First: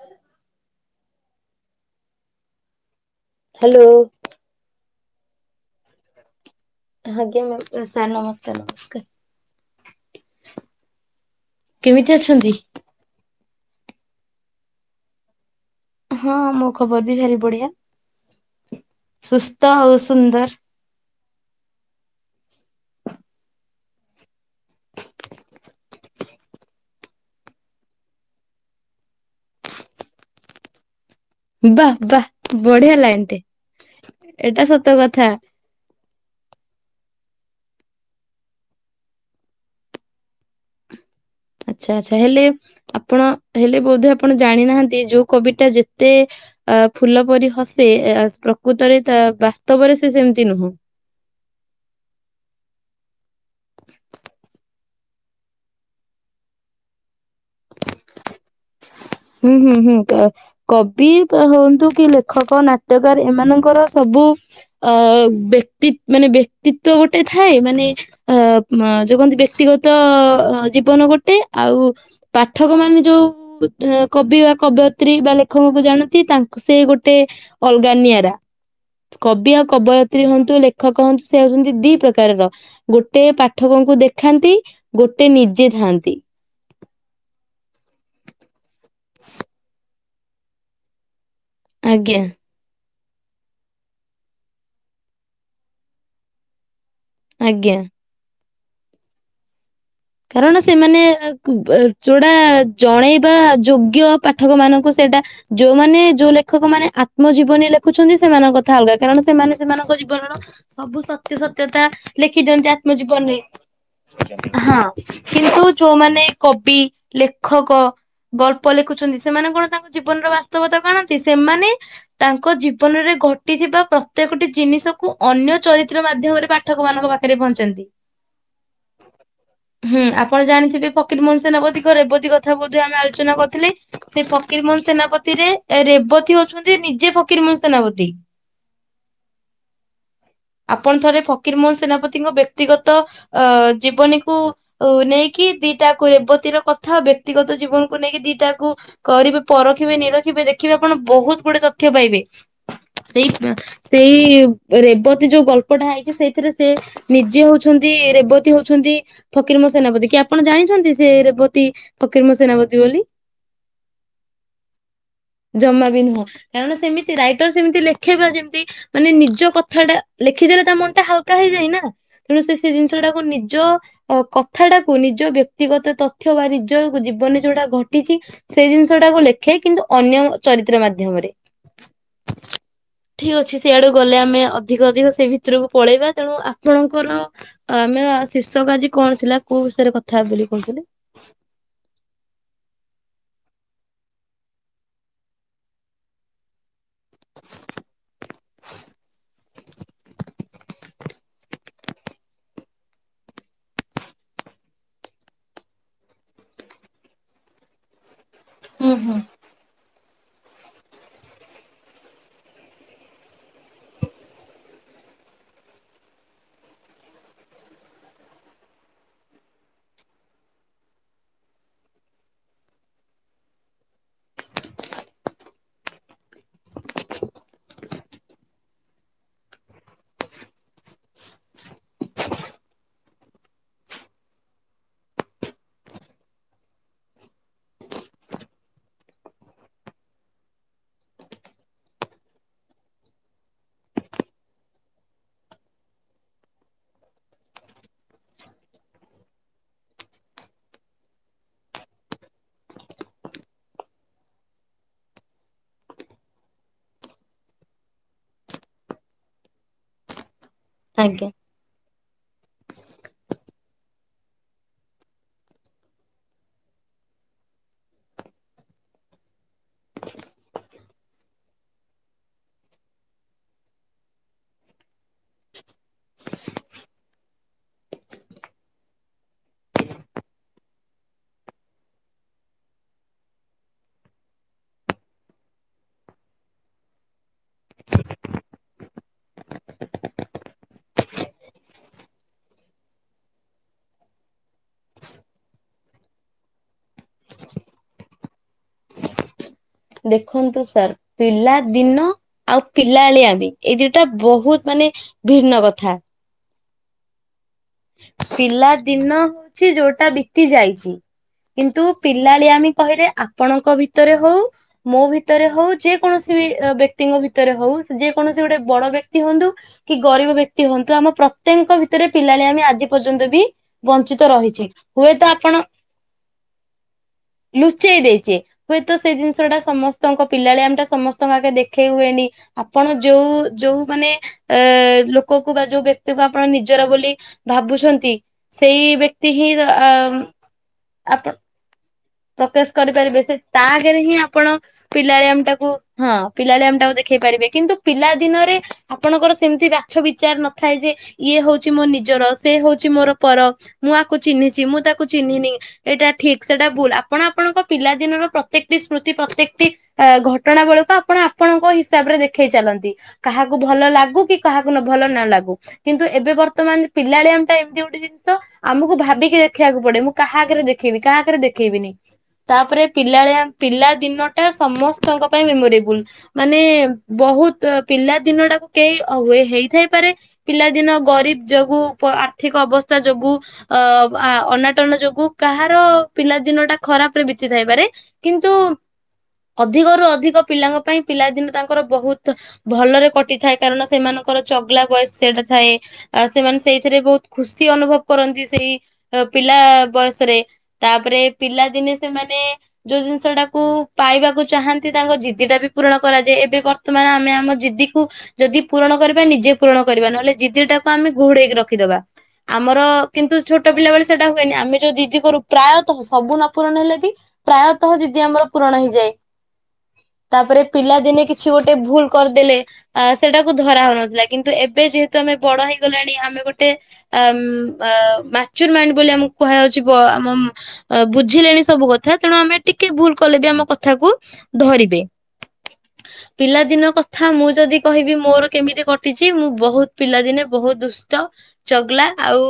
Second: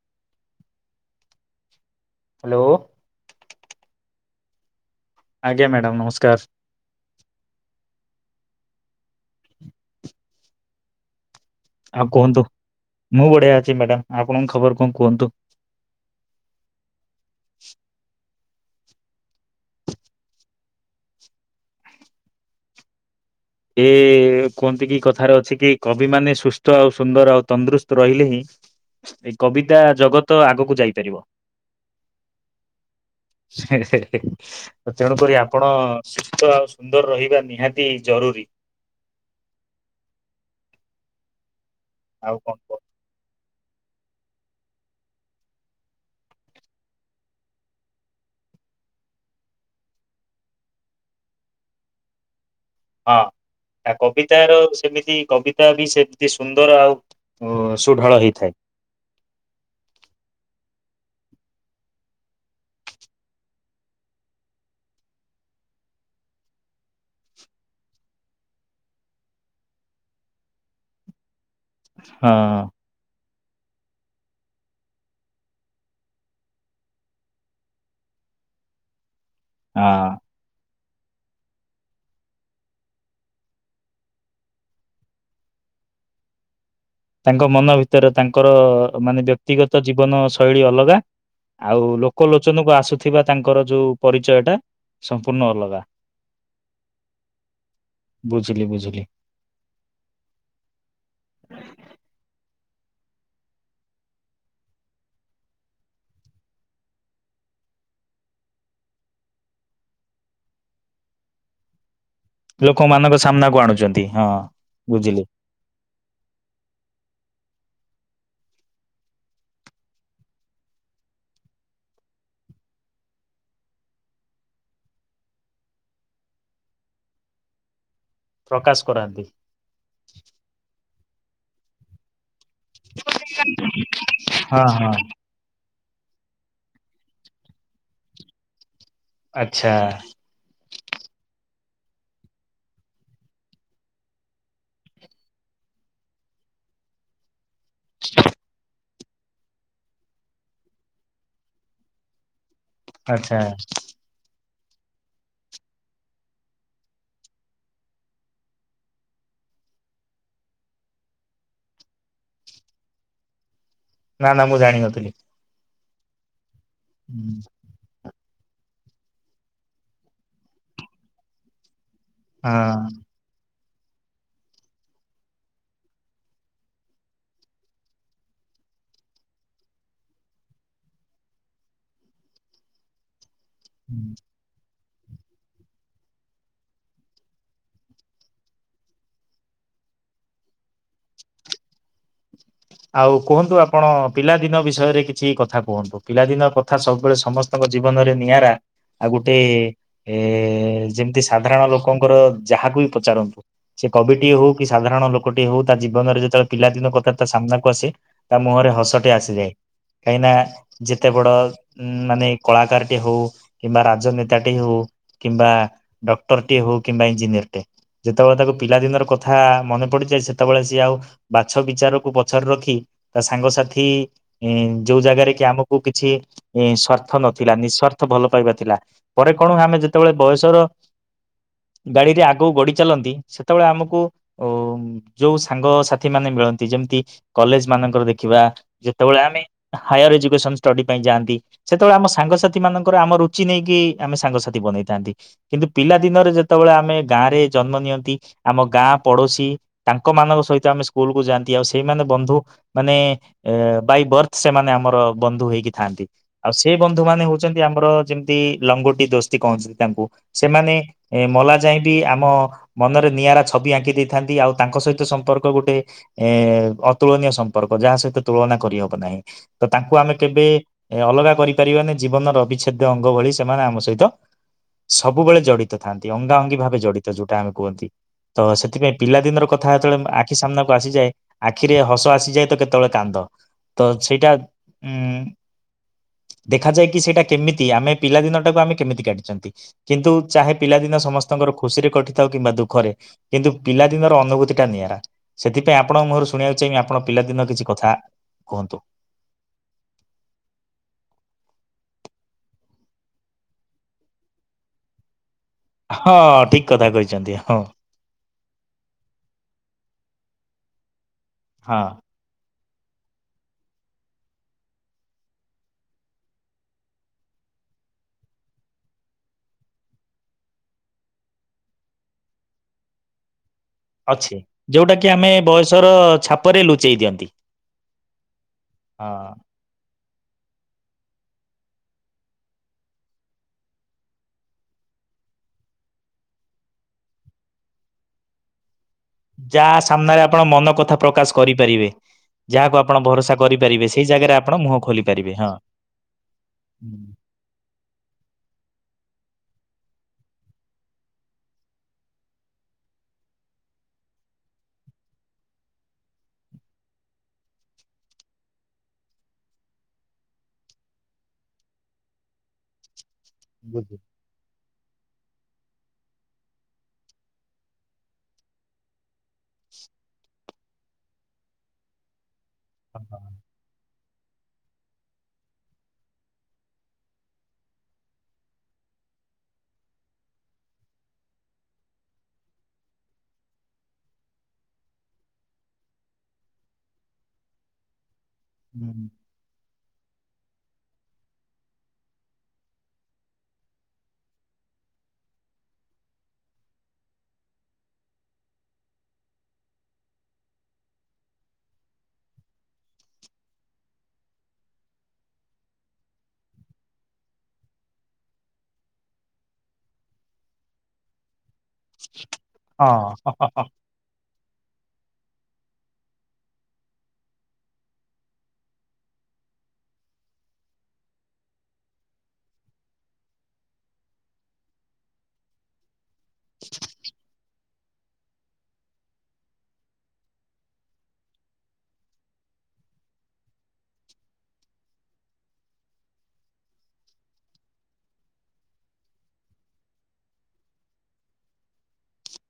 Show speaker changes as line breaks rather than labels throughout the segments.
ହ
hello.
Hello.
ଆଜ୍ଞା madam ନମସ୍କାର।
ଆଜ୍ଞା ମ ସାର୍ ନମସ୍କାର ନମସ୍କାର।
ଆଉ
କେମିତି
କୁହନ୍ତୁ
ଅଛନ୍ତି?
ମୁଁ ବଢଆ। ମ୍ୟାଡ଼ାାମ ଆପଣଙ୍କ ଖବର କଣ କୁହନ୍ତୁ?
ହଁ ମୋ ଖବର ବି ଭାରି ବଢିଆ। ସୁସ୍ଥ ଆଉ ସୁନ୍ଦର।
ହୁଁ କୁହନ୍ତି କି କଥାରେ ଅଛି କି କବି ମାନେ ସୁସ୍ଥ ଆଉ ସୁନ୍ଦର ଆଉ ତନ୍ଦରୁସ୍ତ ରହିଲେ ହିଁ ଏଇ କବିତା ଜଗତ ଆଗକୁ ଯାଇପାରିବ।
ବାଃ ବାଃ ବଢିଆ ଲାଇନ ଟେ ଏଇଟା ସତ କଥା
ତେଣୁକରି ଆପଣ ସୁସ୍ଥ ଆଉ ସୁନ୍ଦର ରହି ନିହାତି ଜରୁରୀ। [inaudible]
ଆଚ୍ଛା ଆଛା
ଆଉ
ହେଲେ
କଣ କୁହ?
ଆପଣ? ହେଲେ ବୋଧେ ଆପଣ ଜାଣିନାହାନ୍ତି ଯୋଉ କବି ଟା ଯେତେ ଅ ଫୁଲ ପରି ହସେ ପ୍ରକୃତରେ ତା ବାସ୍ତବରେ ସେ ସେମିତି ନୁହଁ।
ଯେମିତି କବିତା ବି ସେମିତି ସୁନ୍ଦର ଆଉ ସୁଢାଳ ହେଇଥାଏ।
ହୁଁ ହୁଁ ହୁଁ କବି ହୁଅନ୍ତୁ କି ଲେଖକ ନାଟ୍ୟକାର ଏମାନଙ୍କର ସବୁ ଅ ବ୍ୟକ୍ତି ମାନେ ବ୍ୟକ୍ତିତ୍ଵ ଗୋଟେ ଥାଏ ମାନେ ଅ ଯୋଉ କହନ୍ତି ବ୍ୟକ୍ତିଗତ ଜୀବନ ଗୋଟେ ଆଉ
ହଁ।
ପାଠକ ମାନେ ଯୋଉ ହ କବି ବା କବୟିତ୍ରୀ ବା ଲେଖକଙ୍କୁ ଜାଣନ୍ତି ତାଙ୍କୁ ସେ ଗୋଟେ ଅଲଗାନିଆରା କବି ଆଉ
ହଁ
କବୟତିତ୍ରୀ ହୁଅନ୍ତୁ ଲେ ଖ କହନ୍ତି ସେ ହୋଉଛନ୍ତି ଦି ପ୍ରକାରର। ଗୋଟେ ପାଠକଙ୍କୁ ଦେଖାନ୍ତି ଗୋଟେ ନିଜେ ଥାଆନ୍ତି।
ତାଙ୍କ ମନ ଭିତରେ ତାଙ୍କର ମାନେ ବ୍ୟକ୍ତିଗତ ଜୀବନ ଶୈଳୀ ଅଲଗା। ଆଉ
ଆଜ୍ଞା
ଲୋକ ଲୋଚନ କୁ ଆସୁ ଥିବା ତାଙ୍କର ଯୋଉ ପରିଚୟଟା ସମ୍ପୂର୍ଣ୍ଣ ଅଲଗା।
ଆଜ୍ଞା।
ବୁଝିଲି ବୁଝିଲି।
କାରଣ ସେମାନେ ଆ କୁ ବ ଯୋଉଟା ଜଣେଇବା ଯୋଗ୍ୟ ପାଠକମାନଙ୍କୁ ସେଇଟା ଯୋଉମାନେ ଯୋଉ ଲେଖକମାନେ ଆତ୍ମ ଜୀବନୀ ଲେଖୁଛନ୍ତି ସେମାନଙ୍କ କଥା ଅଲଗା କାରଣ ସେମାନେ ସେମାନଙ୍କ ଜୀବନର ସବୁ ସତ୍ୟ ସତ୍ୟତା ଲେଖି ଦିଅନ୍ତି
ଲୋକମାନାନଙ୍କ
ଆତ୍ମଜୀବନରେ
ସାମ୍ନାକୁ ଆଣୁଚନ୍ତି। ହଁ।
ହଁ
ବୁ
କିନ୍ତୁ ଯୋଉମାନେ କବି ଲେଖକ ଗଳ୍ପ ଲେଖୁଛନ୍ତି ସେମାନେ କଣ ତାଙ୍କ ଜୀବନର ବାସ୍ତବତାକୁ ଆଣନ୍ତି? ସେମାନେ ତାଙ୍କ ଜୀବନରେ ଘଟିଥିବା ପ୍ରତ୍ୟେକଟି ଜିନିଷକୁ ଅନ୍ୟ ଚରିତ୍ର ମାଧ୍ୟମରେ ପାଠକମାନଙ୍କ ପାଖରେ ପହଞ୍ଚାନ୍ତି।
ପ୍ରକାଶ କରାନ୍ତି।
ହୁଁ ଆପଣ ଜାଣିଥିବେ ଫକୀର ମୋହନ ସେନାପତିକ ରେବତୀ ଗ କଥା ବୋଧ ହୁଏ ଆମେ ଆଲୋଚନା କରିଥିଲେ ସେଇ
ହଁ
ଫକୀର ମୋହନ
ହଁ
ସେନାପତିରେ ଏ ରେବତୀ ହୋଉଛନ୍ତି ନିଜେ ଫକୀରମହନ ସେନାପତି।
ଆଚ୍ଛା।
ଆପଣ ଥରେ ଫକୀର ମୋହନ ସେନାପତିଙ୍କ ବ୍ୟକ୍ତିଗତ ଅ ଜୀବନୀକୁ ଉ ନେଇକି ଦିଟାକୁ ରେବତୀର କଥା ଆଉ ବ୍ୟକ୍ତିଗ ତ ଜୀବନକୁ ନେଇକି ଦିଟାକୁ କରିବେ ପରଖିବେ ନିରଖିବେ ଦେଖିବେ ଆପଣ ବୋହୁତ ଗୁଡେ ତଥ୍ୟ ପାଇବେ। ସେଇ
ଆଚ୍ଛା
ପା ସେଇ ରେବତୀ ଯୋଉ ଗଳ୍ପଟା ହାଇକି ସେଇଥିରେ ସେ ନିଜେ ହୋଉଛନ୍ତି ରେବତୀ ହୋଉଛନ୍ତି ଫକିର ମୋ ସେନାପତି କି ଆପଣ ଜାଣିଛନ୍ତି ସେ ରେବତୀ ଫକିର ମୋ ସେନାପତି ବୋଲି?
ନାଁ ନାଁ ମୁଁ ଜାଣିନଥିଲି।
ଜମା ବି ନୁହଁ କାରଣ ସେମିତି ରାଇଟର ସେମିତି ଲେ ଖେଇବା ଯେମତି ମାନେ ନିଜ କଥାଟା ଲେଖିଦେଲେ ତା ମନଟା ହାଲକା ହେଇଯାଇ ନାଁ ‌ ତେଣୁ ସେ ସେ
ହଁ।
ଜିନିଷଟାକୁ ନିଜ ଅ କଥାଟାକୁ ନିଜ ବ୍ୟକ୍ତିଗତ ତଥ୍ୟ ବା ନିଜ ଜୀବନରେ ଯୋଉଟା ଘଟିଚି ସେ ଜିନିଷଟାକୁ ଲେଖେ କିନ୍ତୁ ଅନ୍ୟ ଚରିତ୍ର ମାଧ୍ୟମରେ। ଠିକ୍ ଅଛି ସେଇଆଡ଼ୁ ଗଲେ ଆମେ ଅ ଧିକ ଅଧିକ ସେଇ ଭିତୁରକୁ ପଳେଇବା ତେଣୁ ଆପଣଙ୍କର ଆମେ ଶୀର୍ଷକ ଆଜି କଣ ଥିଲା କୋଉ ବିଷୟରେ କଥା ହବା ବୋଲି କୋହୁଥୁଲେ?
ଆଉ କୁହନ୍ତୁ ଆପଣ ପିଲାଦିନ ବିଷୟରେ କିଛି କଥା କୁହନ୍ତୁ। ପିଲାଦିନ କ ଥା ସବୁବେଳେ ସମସ୍ତଙ୍କ ଜୀବନରେ ନିଆରା ଆଉ ଗୋଟେ ଏ ଯେମତି ସାଧାରଣ ଲୋ କଙ୍କର ଯାହାକୁ ବି ପଚାରନ୍ତୁ ସେ କବିଟିଏ ହୋଉ କି ସାଧାରଣ ଲୋକଟିଏ ହୋଉ ତା ଜୀବନରେ ଯେତୋଳେ ପିଲାଦିନ କଥା ତା ସାମ୍ନା କସି ତା ମୁହଁରେ
ହୁଁ
ହସଟିଏ
ହୁଁ।
ଆସିଯାଏ। କାହିଁକିନା ଯେତେ ବଡ ଉ ମାନେ କଳାକାରଟି ହଉ, କିମ୍ବା ରାଜନେତାଟି ହଉ, କିମ୍ବା ଡକ୍ଟରଟି ହଉ କିମ୍ବା ଇଞ୍ଜିନିୟରଟିେ ଯେତେବେଳେ ତାକୁ ପିଲାଦିନର କଥା ମନେ ପଡିଯାଏ ସେତେବେଳେ ସିଏ ଆଉ ବାଛ ବିଚାରକୁ ପଛରେ ରଖି ତା ସାଙ୍ଗସାଥି ଯୋଉ ଜାଗାରେରେ କି ଆମକୁ କିଛି ସ୍ଵାର୍ଥ ନଥିଲା ନିଃସ୍ଵାର୍ଥ ଭଲ ପାଇବା ଥିଲା ପରେ କଣ ଆମେ ଯେତେବେଳେ ବୟସର ଗାଡିରେ ଆଗକୁ ଗଡି ଚାଲନ୍ତି ସେତେବେଳେ ଆମକୁ ଅ ଯୋଉ ସାଙ୍ଗସଥି ମାନେ ମିଳନ୍ତି ଯେମତି କଲେଜ ମାନଙ୍କର ଦେଖିବା ଯେତେବେଳେ ଆମେ ହାୟାର ଏଜୁକେସନ ଷ୍ଟଡି ପାଇଁ ଯାଆନ୍ତି ସେତେବେଳେ ଆମ ସାଙ୍ଗସାଥି ମାନଙ୍କର ଆମ ରୁଚି ନେଇକି ଆମେ ସାଙ୍ଗସାଥି ବନେଇଥାନ୍ତି। କିନ୍ତୁ ପିଲା ଦିନରେ ଯେତେବେଳେ ଆମେ ଗାଁ ରେ ଜନ୍ମ ନିଅନ୍ତି ଆମ ଗାଁ ପଡୋଶୀ ତାଙ୍କ ମାନଙ୍କ ସହିତ ଆମେ ସ୍କୁଲକୁୁ ଯାଆନ୍ତି ଆଉ ସେଇମାନେ ବନ୍ଧୁ ମାନେ ବାଇବର୍ ସେମାନେ ଆମର ବନ୍ଧୁ ହେଇକି ଥାନ୍ତି। ଆଉ ସେ ବନ୍ଧୁ ମାନେ ହଉଛନ୍ତି ଆମର ଯେମିତି ଲଙ୍ଗୋଟି ଦୋସ୍ତି କଛନ୍ତି ତାଙ୍କୁ ସେମାନେ ଏ
ଆଜ୍ଞା
ମଲା ଯାଇ ଆମ ମନରେ ନିଆରା ଛବି ଆଙ୍କି ଦେଇଥାନ୍ତି ଆଉ ତାଙ୍କ ସହିତ ସମ୍ପର୍କ ଗୋଟେ ଏ ତୁଳନୀୟ ସମ୍ପର୍କ ଯାହା ସହିତ ତୁଳନା କରିହବ ନାହିଁ। ତ ତାଙ୍କୁ ଆମେ କେବେ ଅଲଗା କରିପାରିବାାନି ଜୀବନର ଅବିଚ୍ଛେଦ୍ୟ ଅଙ୍ଗ ଭଳି ସେମାନେ ଆମ ସହିତ ସବୁବେଳେ ଜଡିତ ଥାନ୍ତି ଅଙ୍ଗା ଅଙ୍ଗୀ ଭାବେ ଜଡିତ ଯୋଉଟା ଆମେ କୁହନ୍ତି। ତ ସେଥିପାଇଁ ପିଲାଦିନର କଥା ଯେତେବେଳେ ଆଖି ସାମ୍ନାକୁ ଆସିଯାଏ ଆଖିରେ ହସ ଆସିଯାଏ ତ କେତେବେଳେ କାନ୍ଦ ତ ସେଇଟା ଉ ଦେଖାଯାଏ କି ସେଇଟା କେମିତି ଆମେ ପିଲାଦିନ ଟାକୁ ଆମେ କେମିତି କାଟିଛନ୍ତି। କିନ୍ତୁ ଚାହେ ପିଲାଦିନ ସମସ୍ତଙ୍କର ଖୁସିରେ କଟିଥାଉ କିମ୍ବା ଦୁଃଖରେ କିନ୍ତୁ ପିଲାଦିନର ଅନୁଭୂତି ଟା ନିଆରା ସେଥିପାଇଁ ଆପଣଙ୍କ ମୁହଁର ଶୁଣିବାକୁ ଚାହିଁବ ଆପଣ ପିଲାଦିନ କିଛି କଥା କୁହନ୍ତୁ?
ଦେଖନ୍ତୁ ସାର୍ ପିଲା ଦିନ ଆଉ ପିଲାଳିଆମି ବି ଏଇ ଦିଇଟା ବହୁତ ମାନେ ଭିନ୍ନ କଥା
ହଁ ଠିକ କଥା କହିଛନ୍ତି ହଁ।
ପିଲା ଦିନ ହଉଛି ଯୋଉଟା ବିତି ଯାଇଛି।
ହଁ
କିନ୍ତୁ ପିଲାଳିଆମି କହିଲେ ଆପଣଙ୍କ ଭିତରେ ହଉ ମୋ ଭିତରେ ହଉ ଯେ କୌଣସି ବ୍ୟକ୍ତିଙ୍କ ଭିତରେ ହଉ ଯେ କୌଣସି ଗୋଟେ ବଡ ବ୍ୟକ୍ତି ହୁଅନ୍ତୁ କି ଗରିବ ବ୍ୟକ୍ତି ହୁଅନ୍ତୁ ଆମ ପ୍ରତ୍ୟେକଙ୍କ ଭିତରେ ପିଲାଳିଆମି ଆଜି ପର୍ଯ୍ୟନ୍ତ ବି ବଞ୍ଚିତ
ଅଛି
ରହିଛି।
ଯୋଉଟା କି
ହୁଏତ
ଆମେ
ଆପଣ
ବୟସର ଛାପରେ ଲୁଚେଇ ଦିଅନ୍ତି
ଲୁଚେଇ ଦେଇଛେ ହୁଏତ
ହଁ
ସେଇ ଜିନିଷ ଟା ସମସ୍ତଙ୍କ ପିଲାଳିଆମି ଟା ସମସ୍ତଙ୍କ ଆଗେ ଦେଖେଇ ହୁଏନି ଆପଣ ଯୋଉ ଯୋଉ ମାନେ ଅ ଲୋକକୁ ବା ଯୋଉ ବ୍ୟକ୍ତିକୁ ଆପଣ ନିଜର ବୋଲି ଭାବୁଛନ୍ତି ସେଇ ବ୍ୟକ୍ତି ହିଁ
ଯା
ଆ
ସାମ୍ନାରେ ଆପଣ ମନ କଥା
ଆପଣ
ପ୍ରକାଶ କରିପାରିବେ।
ପ୍ରକାଶ
ଯାହାକୁ ଆପଣ
କରିପାରିବେ ସେ
ଭରସା
ତା
କରିପାରିବେ
ଆଗରେ
ସେଇ
ହିଁ
ଜାଗାରେ
ଆପଣ
ମୁହଁ ଖୋଲି ପାରିବେ ହଁ
ପିଲାଳିଆମିଟାକୁ ହଁ ପିଲାଳିଆମଟାକୁ ଦେଖେଇ ପାରିବେ କିନ୍ତୁ ପିଲା ଦିନରେ ଆପଣଙ୍କର ସେମିତି ବାଛବିଚାର ନଥାଏ ଯେ ଇଏ ହଉଛି ମୋ ନିଜର ସେ ହଉଛି ମୋର ପର ମୁଁ ଆକୁ ଚିହ୍ନିଛି ମୁଁ ତାକୁ ଚିହ୍ନିନି ଏଇଟା ଠିକ ସେଟା ଭୁଲ। ଆପଣ ଆପଣଙ୍କ ପିଲାଦିନର ପ୍ରତ୍ୟେକଟି ସ୍ମୃତି ପ୍ରତ୍ୟେକଟି ଘଟଣା ବଳକୁ ଆପଣ ଆପଣଙ୍କ ହିସାବ ରେ ଦେଖେଇ ଚାଲନ୍ତି। କାହାକୁ ଭଲ
ବୁଝିଲି
ଲାଗୁ କି କାହାକୁ ନ ଭଲ ନ ଲାଗୁ କିନ୍ତୁ ଏବେ ବର୍ତ୍ତମାନ ପିଲାଳିଆମଟା ଏମିତି ଗୋଟେ ଜିନିଷ ଆମକୁ ଭାବିକି ଦେଖିବାକୁ ପଡେ ମୁଁ କାହାକରେ ଦେଖେଇବି କାହାକରେ ଦେଖେଇବିିନି ତାପରେ ପିଲାଳିଆ ପିଲା ଦିନଟା ସମସ୍ତଙ୍କ ପାଇଁ ମେମୋରେବୁଲ ମାନେ ବହୁତ ପିଲା ଦିନଟାକୁ କେହି ହେଇଥାଇପାରେ ପିଲାଦିନ ଗରିବ ଯୋଗୁ ଆର୍ଥିକ ଅବସ୍ଥା ଯୋଗୁ ଅ ଅନାଟନ ଯୋଗୁ କାହାର ପିଲା ଦିନଟା ଖରାପ ରେ ବିତିଥାଇପାରେ। କିନ୍ତୁ ଅଧିକରୁୁ ଅଧିକ ପିଲାଙ୍କପାଇଁ ପିଲାଦିନ ତାଙ୍କର ବହୁତ ଭଲରେ କଟିଥାଏ କାରଣ ସେମାନଙ୍କର ଚଗଲା ବୟସ ସେଟା ଥାଏ ଆ ସେମାନେ ସେଇଥିରେ ବହୁତ ଖୁସି ଅନୁଭବ କରନ୍ତି ସେଇ ପିଲା ବୟସରେ ତାପରେ ପିଲାଦିନେ ସେମାନେ ଯୋଉ ଜିନିଷ ଟାକୁ ପାଇବାକୁ ଚାହାନ୍ତି ତାଙ୍କ ଜିଦି ଟା ବି ପୂରଣ କରାଯାଏ ଏବେ ବର୍ତ୍ତମାନ ଆମେ ଆମ ଜିଦିକୁୁ ଯଦି ପୂରଣ କରିବା ନିଜେ ପୂରଣ କରିବା ନହେଲେ ଜିଦି ଟାକୁ ଆମେ ଘୋଡେଇକି ରଖିବା। ରଖିଦବା ଆମର
ହଁ
କିନ୍ତୁ ଛୋଟ ପିଲାବେଳେ ସେଟା ହୁଏନି ଆମେ ଯୋଉ ଜିଜିି କରୁ ପ୍ରାୟତଃ ସବୁ ନ ପୂରଣ ହେଲେ ବି ପ୍ରାୟତଃ ଜିଦି ଆମର ପୂରଣ ହେଇଯାଏ। ତାପରେ ପିଲା ଦିନେ କିଛି ଗୋଟେ ଭୁଲ କରିଦେଲେ ସେଟାକୁ ଧରା ହଉନଥିଲା କିନ୍ତୁ ଏବେ ଯେହେତୁ ଆମେ ବଡ ହେଇଗଲାଣି ଆମେ ଆମେ ଗୋଟେ ଆ ମଚୁର ମାଇଣ୍ଡ ବୋଲି ଆମକୁ କୁହାଯାଉଛି ଵ ଆମ ବୁଝିଲେଣି ସବୁ କଥା ତେଣୁ ଆମେ ଟିକେ ଭୁଲ କଲେ ବି ଆମ କଥାକୁ ଧରିବେ ପିଲାଦିନ କଥା ମୁଁ ଯଦି କହିବି ମୋର କେମିତି କଟିଛି ମୁଁ ବହୁତ ପିଲାଦିନେ ବହୁତ ଦୁଷ୍ଟ ଚଗଲା ଆଉ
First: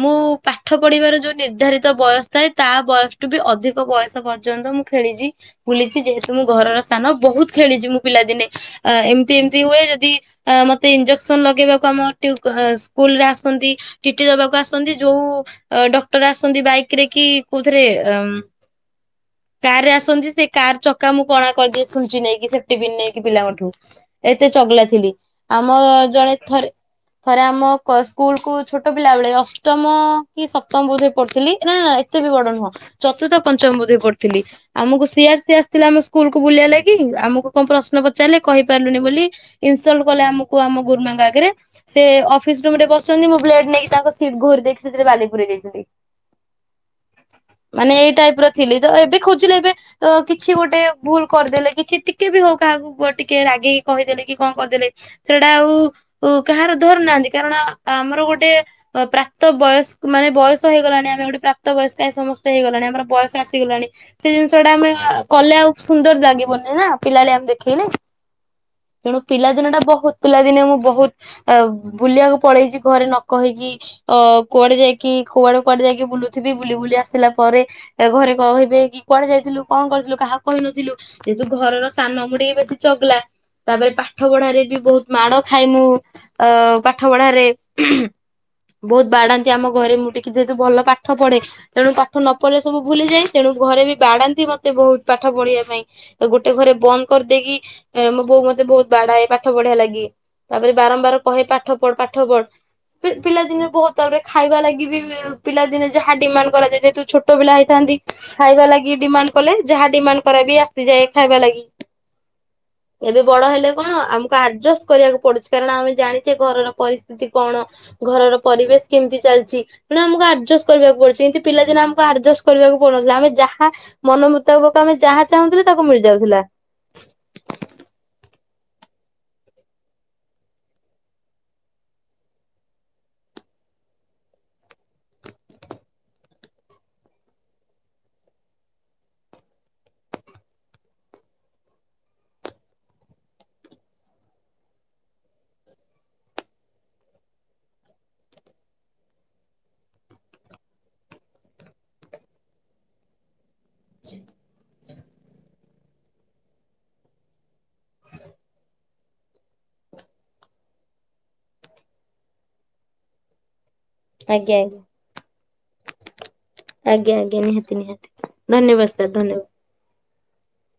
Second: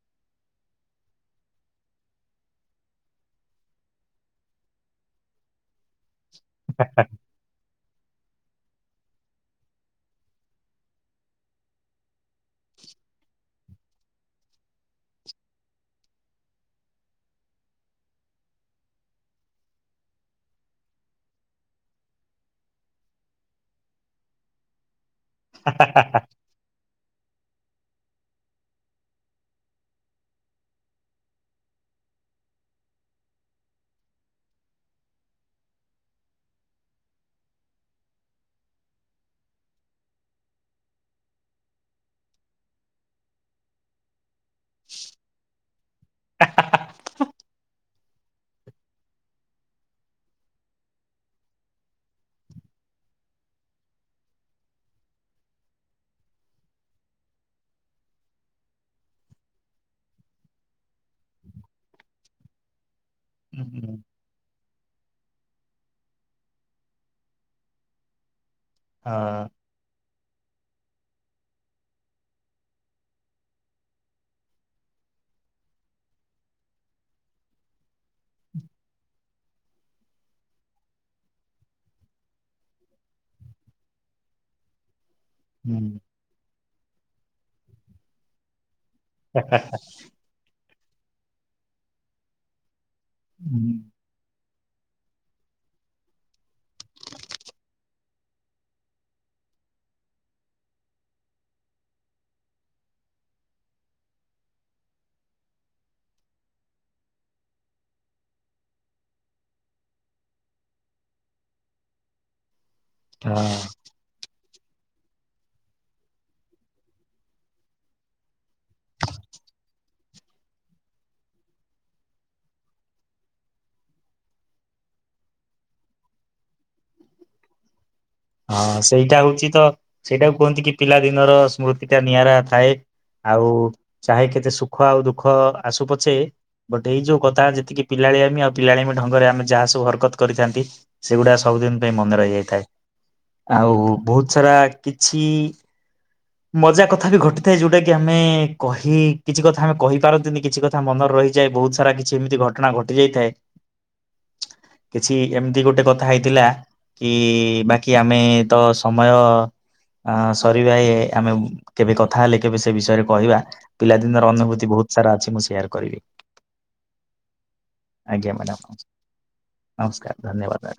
ମୁଁ ପାଠ ପଢିବାର ଯୋଉ ନିର୍ଦ୍ଧାରିତ ବୟସ ଥାଏ ତା ବୟସଠୁ ବି ଅଧିକ ବୟସ ପର୍ଯ୍ୟନ୍ତ ମୁଁ ଖେଳିଛି। ବୁଲିଛି ଯେହେତୁ ମୁଁ ଘରର ସ୍ଥାନ ବହୁତ ଖେଳିଛି ମୁଁ ପିଲାଦିନେ। ଏମିତି ଏମିତି ହୁଏ ଯଦି ମତେ ଇନ୍ଞ୍ଜେକ୍ସନ ଲଗେଇବାକୁ ଆମର ସ୍କୁଲରେ ଆସନ୍ତି ଟିଟି ଦବାକୁ ଆସନ୍ତି ଯୋଉ ଡକ୍ଟର ଆସନ୍ତି ବାଇକ୍ ରେ କି କୋଉଥିରେ କାର ରେ ଆସନ୍ତି ସେ କାର ଚକା ମୁଁ କଣା କରିଦିଏ ଛୁଞ୍ଚି ନେଇକି ସେପଟିପିନ୍ ନେଇକି ପିଲାଙ୍କଠୁ ଏତେ ଚଗଲା ଥିଲି। ଆମ
ହଁ।
ଜଣେ ଥରେ ଥରେ ଆମ ସ୍କୁଲ କୁ ଛୋଟ ପିଲା ବେଳେ ଅଷ୍ଟମ କି ସପ୍ତମ ବୋଧ ପଢୁଥିଲି। ନା ଏତେ ବି ବଡ ନୁହଁ ଚତୁର୍ଥ ପଞ୍ଚମ ବୋଧେ ପଢୁଥିଲି ଆମକୁ ସିଆର୍ସି ଆସିଥିଲା ଆମ ସ୍କୁଲକୁୁ ବୁଲିବା ଲାଗି ଆମକୁ କଣ ପ୍ରଶ୍ନ ପଚାରିଲେ କହିପାରିଲୁନି ବୋଲି ଇନସଲଟ କଲେ ଆମକୁ ଆମ ଗୁରୁମାଙ୍କ ଆଗରେ ସେ ଅଫିସ ରୁମରେ ବସଛନ୍ତି ମୁଁ ବ୍ଲେଡ ନେଇକି ତାଙ୍କ ସିଟ ଘୋରି ଦେଇକି ସେଥିରେ ବାଲିପୁରେଇଦେଇଥିଲି। ମାନେ ଏଇ ଟାଇପ ର ଥିଲି ତ ଏବେ ଖୋଜିଲେ ଏବେ କିଛି ଗୋଟେ ଭୁଲ କରିଦେଲେ କିଛି ଟିକେ ବି ହଉ କାହାକୁ ଟିକେ ରାଗେଇିକି କହିଦେଲେ କି କଣ କରିଦେଲେ ସେଇଟା ଆଉ କାହାର ଧରୁ ନାହାନ୍ତି କାରଣ ଆମର ଗୋଟେ ପ୍ରାପ୍ତ ବୟସ ମାନେ ବୟସ ହେଇଗଲାଣି ଆମେ ଗୋଟେ ପ୍ରାପ୍ତ ବୟସ୍କ ପ୍ରାଏ ସମସ୍ତ ହେଇଗଣି ଆମର ବୟସ
ହୁଁ
ଆସିଗଲାଣି
ହୁଁ,
ସେ ଜିନିଷ ଟା ଆମେ କଲେ ଆଉ ସୁନ୍ଦର ଲାଗିବନି ନା ପିଲାଳିଆମି ଦେଖେଇଲେ ତେଣୁ
ହଁ
ପିଲାଦିନ ଟା ବହୁତ ପିଲାଦିନେ ମୁଁ ବହୁତ ଅ ବୁଲିବାକୁ ପଳେଇଛି ଘରେ ନ କହିକି ଅ କୁଆଡେ ଯାଇକି କୁଆଡେ କୁଆଡେ ଯାଇକି ବୁଲୁ [inaudible] ବି ବୁଲି ବୁଲି ଆସିଲା ପରେ ଘରେ କହିବେ କି କୁଆଡେ ଯାଇଥିଲୁ କଣ କରିଥିଲୁ କାହା କହିନଥିଲୁ ଯେହେତୁ ଘରର ସାନ ମୁଁ ଟିକେ ବେଶୀ ଚଗଲା ତାପରେ ପାଠ ପଢାରେ ବି ବହୁତ ମାଡ ଖା ମୁଁ
ହୁଁ।
ଅ ପା ପାଠପଢାରେ ବହୁତ ବାଡାନ୍ତି ଆମ ଘରେ ମୁଁ ଟିକେ ଯେହେତୁ ଭଲ ପା ପାଠ ପଢେ ତେଣୁ ପାଠ ନ ପଢିଲେ ସବୁ ଭୁଲିଯାଏ ତେଣୁ
ହୁଁ,
ଘରେ ବି ବାଡ଼ାନ୍ତି ମତେ ସେ ବହୁତ ପାଠ ପଢ଼ିବା ପାଇଁ ଗୋଟେ ଘରେ ବନ୍ଦ କରିଦେଇକି ଏ ମୋ ବୋଉ ମତେ ବହୁତ ବାଡ଼ାଏ ପାଠ ପଢ଼ିବା ଲାଗି ତାପରେ ବାରମ୍ବାର କହେ ପାଠ ପଢ଼ପାଠ ପଢ ପିଲାଦିନେ ବହୁତ ତାପରେ ଖାଇବା ଲାଗି ବି ପିଲାଦିନେ ଯାହା ଡିମାଣ୍ଡ କରାଯାଏ ଯେହେତୁ ଛୋଟ ପିଲା ହେଇଥାନ୍ତି ଖାଇବା ଲାଗି ଡିମାଣ୍ଡ କଲେ ଯାହା ଡିମାଣ୍ଡ କରା ବି ଆସିଯାଏ ଖାଇବା ଲାଗି ଏବେ ବଡ଼
ହଁ
ହେଲେ କଣ ଆମକୁ ଆଡ଼ଜଷ୍ଟ କୁ ପଡ଼ୁଛି କାରଣ ଆମେ ଜାଣିଛେ ଘରର ପରିସ୍ଥିତି କଣ ଘରର ପରିବେଶ କେମିତି ଚାଲିଛି ତେଣୁ ଆମକୁ ଆ କରିବାକୁ ପଡ଼ୁଛି କିନ୍ତୁ ପିଲାଦିନ ଆମକୁ ଆଡ଼ଜଷ୍ଟ କରିବାକୁ ପଡ଼ୁନଥିଲା ଆମେ ଯାହା ମନ ମୁତାବକକୁ ଆମେ ଯାହା ଚାହୁଁଥିଲେ ତାକୁ ମିଳିଯାଉଥିଲା
ହଁ ସେଇଟା ହଉଛି ତ ସେଇଟାକୁ କୁହନ୍ତି କି ପିଲା ଦିନର ସ୍ମୃତିଟା ନିଆରା ଥାଏ ଆଉ ଚାହେ କେତେ ସୁଖ ଆଉ ଦୁଃଖ ଆସୁ ପଛେ ବଟ୍ ଏଇ ଯୋଉ କଥା ଯେତିକି ପିଲାଲିଆଳିମି ଆମି ଆଉ ପିଲାଳି ଢଙ୍ଗରେ ଆମେ ଯାହା ସବୁ ହରକତ କରିଥାନ୍ତି ସେଗୁଡ଼ା ସବୁଦିନ ପାଇଁ ମନେ ରହିଯାଇଥାଏ ଆଉ ବହୁତ ସାରା କିଛି ମଜା କଥା ବି ଘଟିଥାଏ ଯୋଉଟା କି ଆମେ କହି କିଛି କଥା ଆମେ କହିପାରନ୍ତିନି କିଛି କଥା ମନରେ ରହିଯାଏ ବହୁତ ସାରା କିଛି ଏମିତି ଘଟଣା ଘଟି ଯାଇଥାଏ
[unintelligible]
କିଛି ଏମିତି ଗୋଟେ କଥା ହେଇଥିଲା କି ବା କି ଆମେ ତ ସମୟ ଅ ସରିବା ଆମେ କେବେ କଥା ହେଲେ କେବେ ସେ ବିଷୟରେ କହିବା ପିଲାଦିନର
ଆଜ୍ଞା
ଅନୁଭୂତି
ଆଜ୍ଞା।
ବହୁତ ସାରା ଅଛି ମୁଁ ସେୟାର କରିବି
ଆଜ୍ଞା ଆଜ୍ଞା ନିହାତି ନିହାତି
ଆଜ୍ଞା ମ୍ୟାଡ଼ାମ
ଧନ୍ୟବାଦ ସାର୍ ଧନ୍ୟବାଦ
ନମସ୍କାର ଧନ୍ୟବାଦ